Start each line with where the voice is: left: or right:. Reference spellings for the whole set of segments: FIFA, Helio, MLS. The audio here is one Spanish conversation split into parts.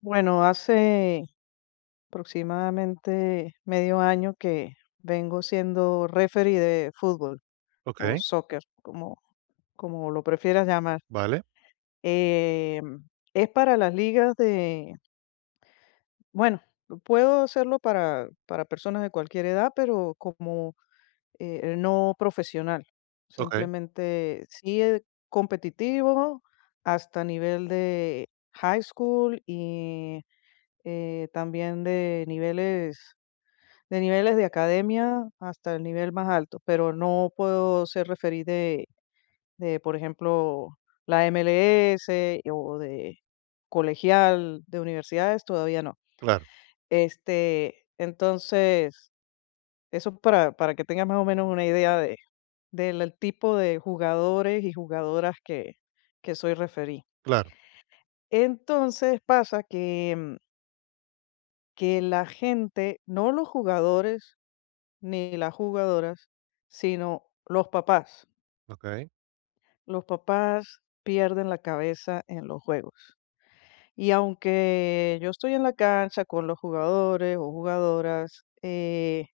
left: Bueno, hace aproximadamente medio año que vengo siendo referee de fútbol o
right: Okey,
left: soccer, como lo prefieras llamar.
right: vale,
left: Eh, es para las ligas de, bueno, puedo hacerlo para personas de cualquier edad, pero como no profesional.
right: okey,
left: Simplemente sí es competitivo hasta nivel de high school y también de niveles de niveles de academia hasta el nivel más alto, pero no puedo ser referí de, por ejemplo, la MLS o de colegial, de universidades, todavía no.
right: claro,
left: Este, entonces, eso para que tengas más o menos una idea de del tipo de jugadores y jugadoras que soy referí.
right: claro,
left: Entonces, pasa que, que la gente, no los jugadores, ni las jugadoras, sino los papás.
right: okey,
left: Los papás pierden la cabeza en los juegos. Y aunque yo estoy en la cancha con los jugadores o jugadoras,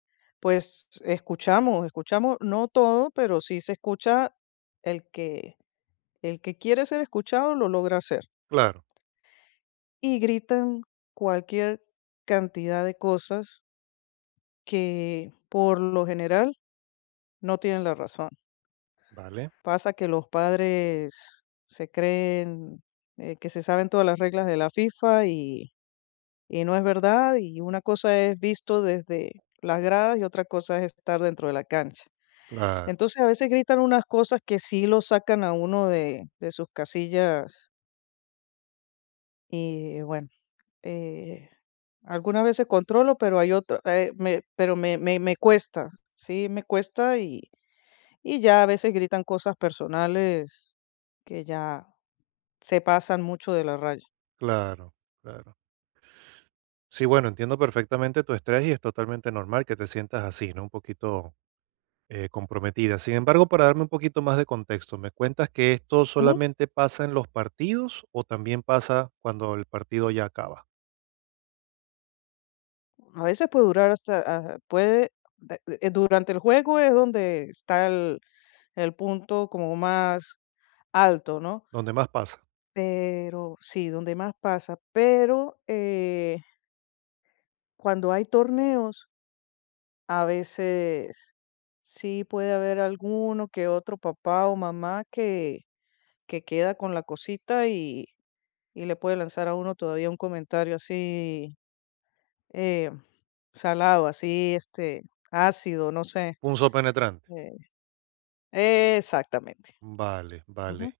left: pues escuchamos, escuchamos, no todo, pero sí se escucha el que, el que quiere ser escuchado lo logra hacer.
right: claro,
left: Y gritan cualquier cantidad de cosas que por lo general no tienen la razón.
right: vale,
left: Pasa que los padres se creen que se saben todas las reglas de la FIFA y no es verdad. Y una cosa es visto desde las gradas y otra cosa es estar dentro de la cancha.
right: claro,
left: Entonces a veces gritan unas cosas que sí lo sacan a uno de sus casillas y bueno, eh, algunas veces controlo, pero hay otras, pero me cuesta, sí, me cuesta y ya a veces gritan cosas personales que ya se pasan mucho de la raya.
right: claro, claro. Sí, bueno, entiendo perfectamente tu estrés y es totalmente normal que te sientas así, ¿no? Un poquito, comprometida. Sin embargo, para darme un poquito más de contexto, ¿me cuentas que esto
left: Ujú.
right: solamente pasa en los partidos o también pasa cuando el partido ya acaba?
left: A veces puede durar hasta ah, puede de durante el juego es donde está el punto como más alto, ¿no?
right: ¿Dónde más pasa?
left: Pero sí, donde más pasa, pero, cuando hay torneos, a veces sí puede haber alguno que otro papá o mamá que queda con la cosita y le puede lanzar a uno todavía un comentario así. Eh, Salado, así, este, ácido, no sé.
right: Punzo penetrante.
left: Eh, Exactamente.
right: Vale, vale.
left: Ujú.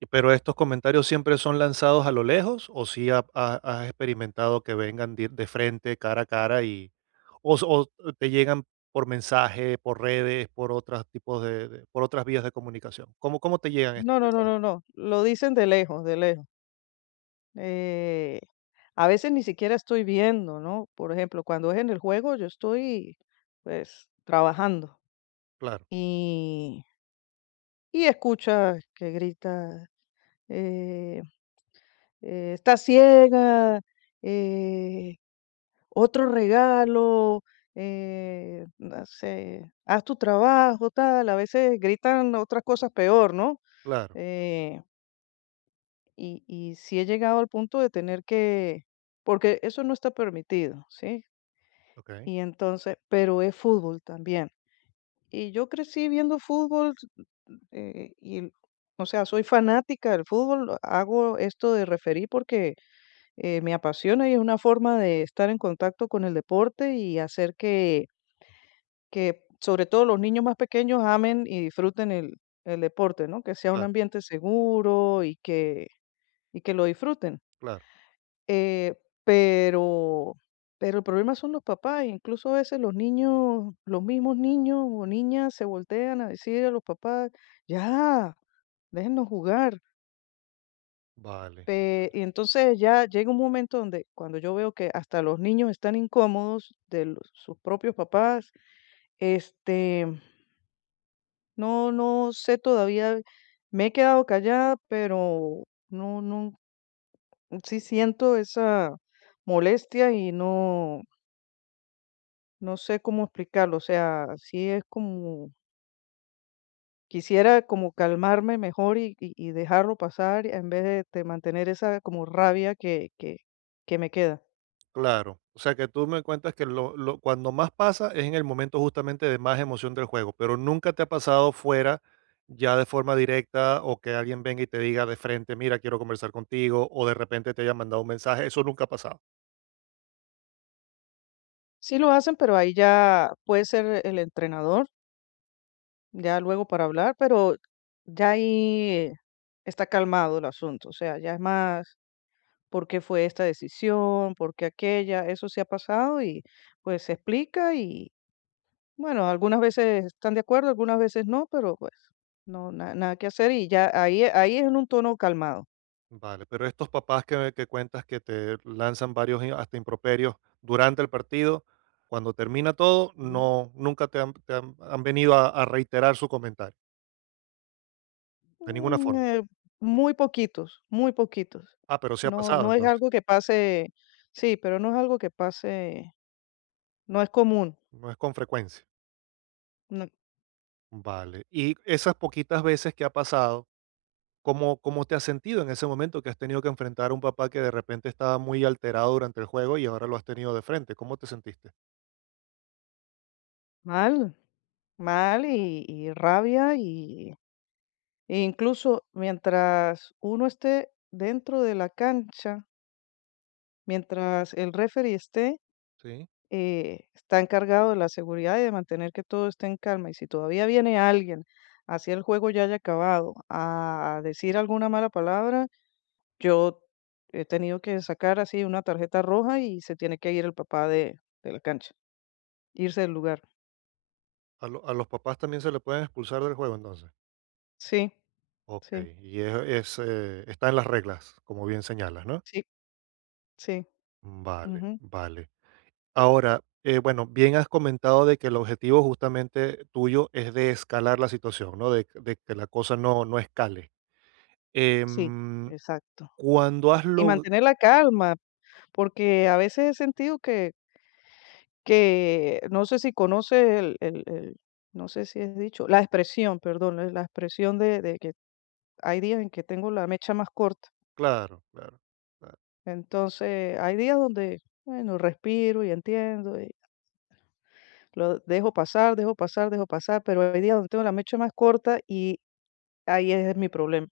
right: Y pero, ¿estos comentarios siempre son lanzados a lo lejos o si has experimentado que vengan de frente, cara a cara y o, o te llegan por mensaje, por redes, por otros tipos por otras vías de comunicación? ¿Cómo te llegan
left: No,
right: estos
left: no, no,
right: mensajes?
left: no, no. Lo dicen de lejos, de lejos. Eh, a veces ni siquiera estoy viendo, ¿no? Por ejemplo, cuando es en el juego, yo estoy, pues, trabajando
right: Claro,
left: y, y escucha que grita, eh, está ciega, eh, otro regalo, no sé, haz tu trabajo, tal. A veces gritan otras cosas peor, ¿no?
right: claro.
left: Eh, y sí he llegado al punto de tener porque eso no está permitido, ¿sí?
right: Ok,
left: Y entonces, pero es fútbol también. Y yo crecí viendo fútbol, eh, y, el- o sea, soy fanática del fútbol, hago esto de referir porque me apasiona y es una forma de estar en contacto con el deporte y hacer que sobre todo los niños más pequeños amen y disfruten el deporte, ¿no? Que sea un
right: claro,
left: ambiente seguro y que que lo disfruten.
right: claro.
left: Eh, pero pero el problema son los papás, incluso a veces los niños, los mismos niños o niñas se voltean a decir a los papás: "Ya, déjennos jugar".
right: Vale.
left: Pe y entonces ya llega un momento donde cuando yo veo que hasta los niños están incómodos de los sus propios papás, este no, no sé todavía, me he quedado callada, pero no, no, sí siento esa molestia y no, no sé cómo explicarlo. O sea, sí es como, quisiera como calmarme mejor y dejarlo pasar en vez de mantener esa como rabia que me queda.
right: Claro, o sea que tú me cuentas que cuando más pasa es en el momento justamente de más emoción del juego, pero nunca te ha pasado fuera ya de forma directa o que alguien venga y te diga de frente, mira, quiero conversar contigo, o de repente te haya mandado un mensaje, eso nunca ha pasado.
left: Sí lo hacen, pero ahí ya puede ser el entrenador, ya luego para hablar, pero ya ahí está calmado el asunto. O sea, ya es más por qué fue esta decisión, por qué aquella, eso sí ha pasado y pues se explica y bueno, algunas veces están de acuerdo, algunas veces no, pero pues no, nada que hacer y ya ahí es en un tono calmado.
right: Vale, pero estos papás que cuentas que te lanzan varios hasta improperios durante el partido, cuando termina todo, no, nunca han venido a reiterar su comentario, de ninguna
left: Mm,
right: forma.
left: eh, Muy poquitos, muy poquitos.
right: Ah, pero sí ha
left: No,
right: pasado
left: no es
right: entonces,
left: algo que pase, sí, pero no es algo que pase, no es común.
right: no es con frecuencia.
left: no-
right: Vale. Y esas poquitas veces que ha pasado, ¿cómo te has sentido en ese momento que has tenido que enfrentar a un papá que de repente estaba muy alterado durante el juego y ahora lo has tenido de frente? ¿Cómo te sentiste?
left: Mal, mal y rabia y e incluso mientras uno esté dentro de la cancha, mientras el referee esté,
right: Sí.
left: está encargado de la seguridad y de mantener que todo esté en calma. Y si todavía viene alguien, así el juego ya haya acabado, a decir alguna mala palabra, yo he tenido que sacar así una tarjeta roja y se tiene que ir el papá de la cancha, irse del lugar.
right: A, a los papás también se le pueden expulsar del juego entonces.
left: Sí,
right: Ok.
left: sí,
right: Y está en las reglas, como bien señalas, ¿no?
left: sí, sí,
right: Vale,
left: ujú,
right: vale. Ahora, bueno, bien has comentado de que el objetivo justamente tuyo es de escalar la situación, ¿no? De que la cosa no, no escale.
left: sí,
right: Em,
left: exacto.
right: cuando has
left: Y
right: logrado.
left: mantener la calma, porque a veces he sentido que no sé si conoces el no sé si es dicho, la expresión, perdón, la expresión de que hay días en que tengo la mecha más corta.
right: Claro, claro, claro,
left: Entonces, hay días donde, bueno, respiro y entiendo, y lo dejo pasar, dejo pasar, dejo pasar, pero hay días donde tengo la mecha más corta y ahí es mi problema,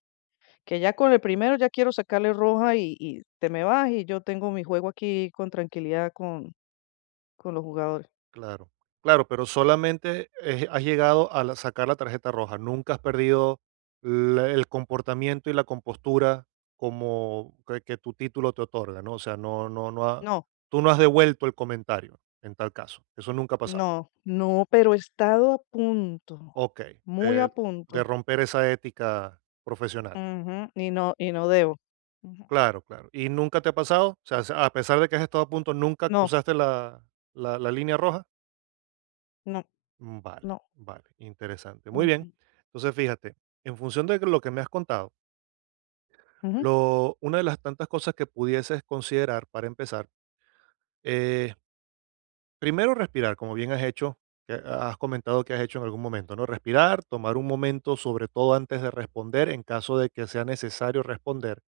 left: que ya con el primero ya quiero sacarle roja y te me vas y yo tengo mi juego aquí con tranquilidad con los jugadores.
right: claro. Claro, pero solamente, has llegado a la sacar la tarjeta roja, nunca has perdido la el comportamiento y la compostura como que tu título te otorga, ¿no? O sea, no no no ha
left: No.
right: tú no has devuelto el comentario, en tal caso, eso nunca ha pasado.
left: No, no, pero he estado a punto,
right: Okey,
left: muy a
right: de
left: punto.
right: romper esa ética profesional.
left: Ujú, y no debo. Ujú.
right: Claro, claro, ¿y nunca te ha pasado? O sea, a pesar de que has estado a punto, ¿nunca
left: No,
right: cruzaste la línea roja?
left: no,
right: Mm, vale,
left: no.
right: vale, interesante. Muy bien.
left: Ujú,
right: Entonces, fíjate, en función de lo que me has contado,
left: ujú.
right: una de las tantas cosas que pudieses considerar para empezar, eh, primero respirar, como bien has hecho, que has comentado que has hecho en algún momento, ¿no? Respirar, tomar un momento, sobre todo antes de responder, en caso de que sea necesario responder,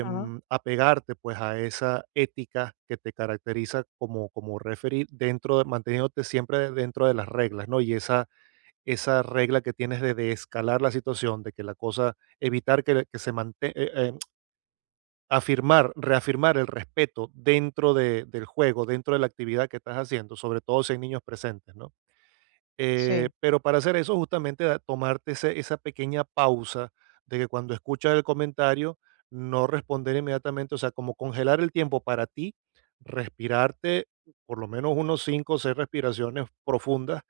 left: Ajá.
right: apegarte pues a esa ética que te caracteriza como referir dentro de, manteniéndote siempre dentro de las reglas, ¿no? Y esa regla que tienes de escalar la situación, de que la cosa evitar que se mantenga reafirmar el respeto dentro de del juego, dentro de la actividad que estás haciendo, sobre todo si hay niños presentes, ¿no? Eh,
left: Sí.
right: pero para hacer eso, justamente tomarte esa pequeña pausa de que cuando escuchas el comentario, no responder inmediatamente, o sea, como congelar el tiempo para ti, respirarte por lo menos unos 5 o 6 respiraciones profundas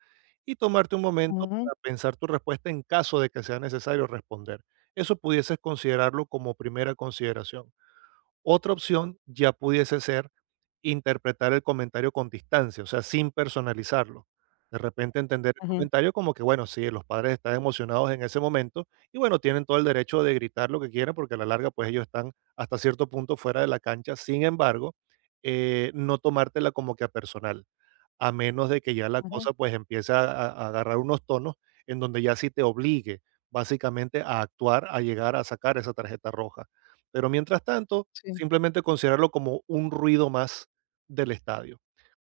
right: y tomarte un momento
left: Ujú,
right: para pensar tu respuesta en caso de que sea necesario responder. Eso pudieses considerarlo como primera consideración. Otra opción ya pudiese ser interpretar el comentario con distancia, o sea, sin personalizarlo. De repente entender el
left: ujú,
right: comentario como que, bueno, sí, los padres están emocionados en ese momento y bueno, tienen todo el derecho de gritar lo que quieran porque a la larga pues ellos están hasta cierto punto fuera de la cancha. Sin embargo, no tomártela como que a personal, a menos de que ya la
left: ujú.
right: cosa pues empiece a agarrar unos tonos en donde ya sí te obligue básicamente a actuar, a llegar a sacar esa tarjeta roja. Pero mientras tanto,
left: Sí.
right: simplemente considerarlo como un ruido más del estadio,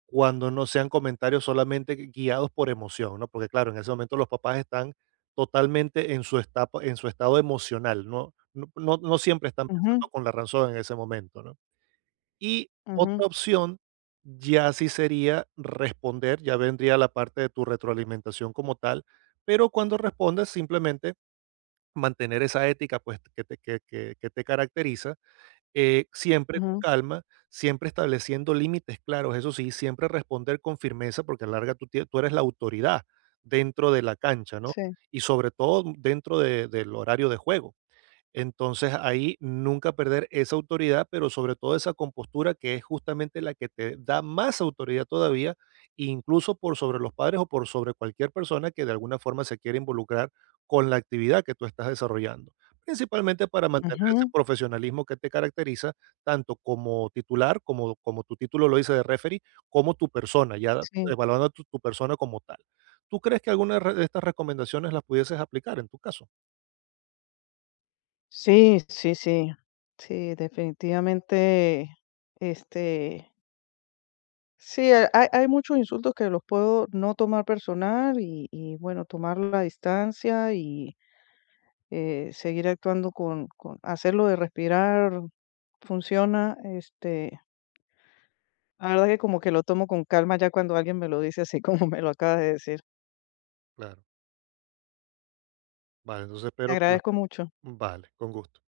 right: cuando no sean comentarios solamente guiados por emoción, ¿no? Porque claro, en ese momento los papás están totalmente en en su estado emocional, ¿no? No, no, no siempre están
left: Ujú,
right: pensando con la razón en ese momento, ¿no? Y
left: ujú,
right: otra opción ya sí sería responder, ya vendría la parte de tu retroalimentación como tal, pero cuando respondes simplemente mantener esa ética pues que te caracteriza siempre con
left: ujú.
right: calma, siempre estableciendo límites claros, eso sí, siempre responder con firmeza, porque a la larga tú, tú eres la autoridad dentro de la cancha, ¿no?
left: Sí.
right: Y sobre todo dentro del horario de juego. Entonces ahí nunca perder esa autoridad, pero sobre todo esa compostura que es justamente la que te da más autoridad todavía, incluso por sobre los padres o por sobre cualquier persona que de alguna forma se quiera involucrar con la actividad que tú estás desarrollando. Principalmente para mantener ese
left: Ujú.
right: profesionalismo que te caracteriza, tanto como titular, como, como tu título lo dice de referee, como tu, persona, ya
left: Sí.
right: evaluando tu persona como tal. ¿Tú crees que alguna de estas recomendaciones las pudieses aplicar en tu caso?
left: Sí, sí, sí. Sí, definitivamente, este, sí, ha hay hay muchos insultos que los puedo no tomar personal y bueno, tomar la distancia y seguir actuando con hacerlo de respirar funciona. Este, la verdad que como que lo tomo con calma ya cuando alguien me lo dice así como me lo acaba de decir.
right: Claro. Vale, entonces
left: Te
right: espero que la.
left: agradezco mucho.
right: Vale, con gusto.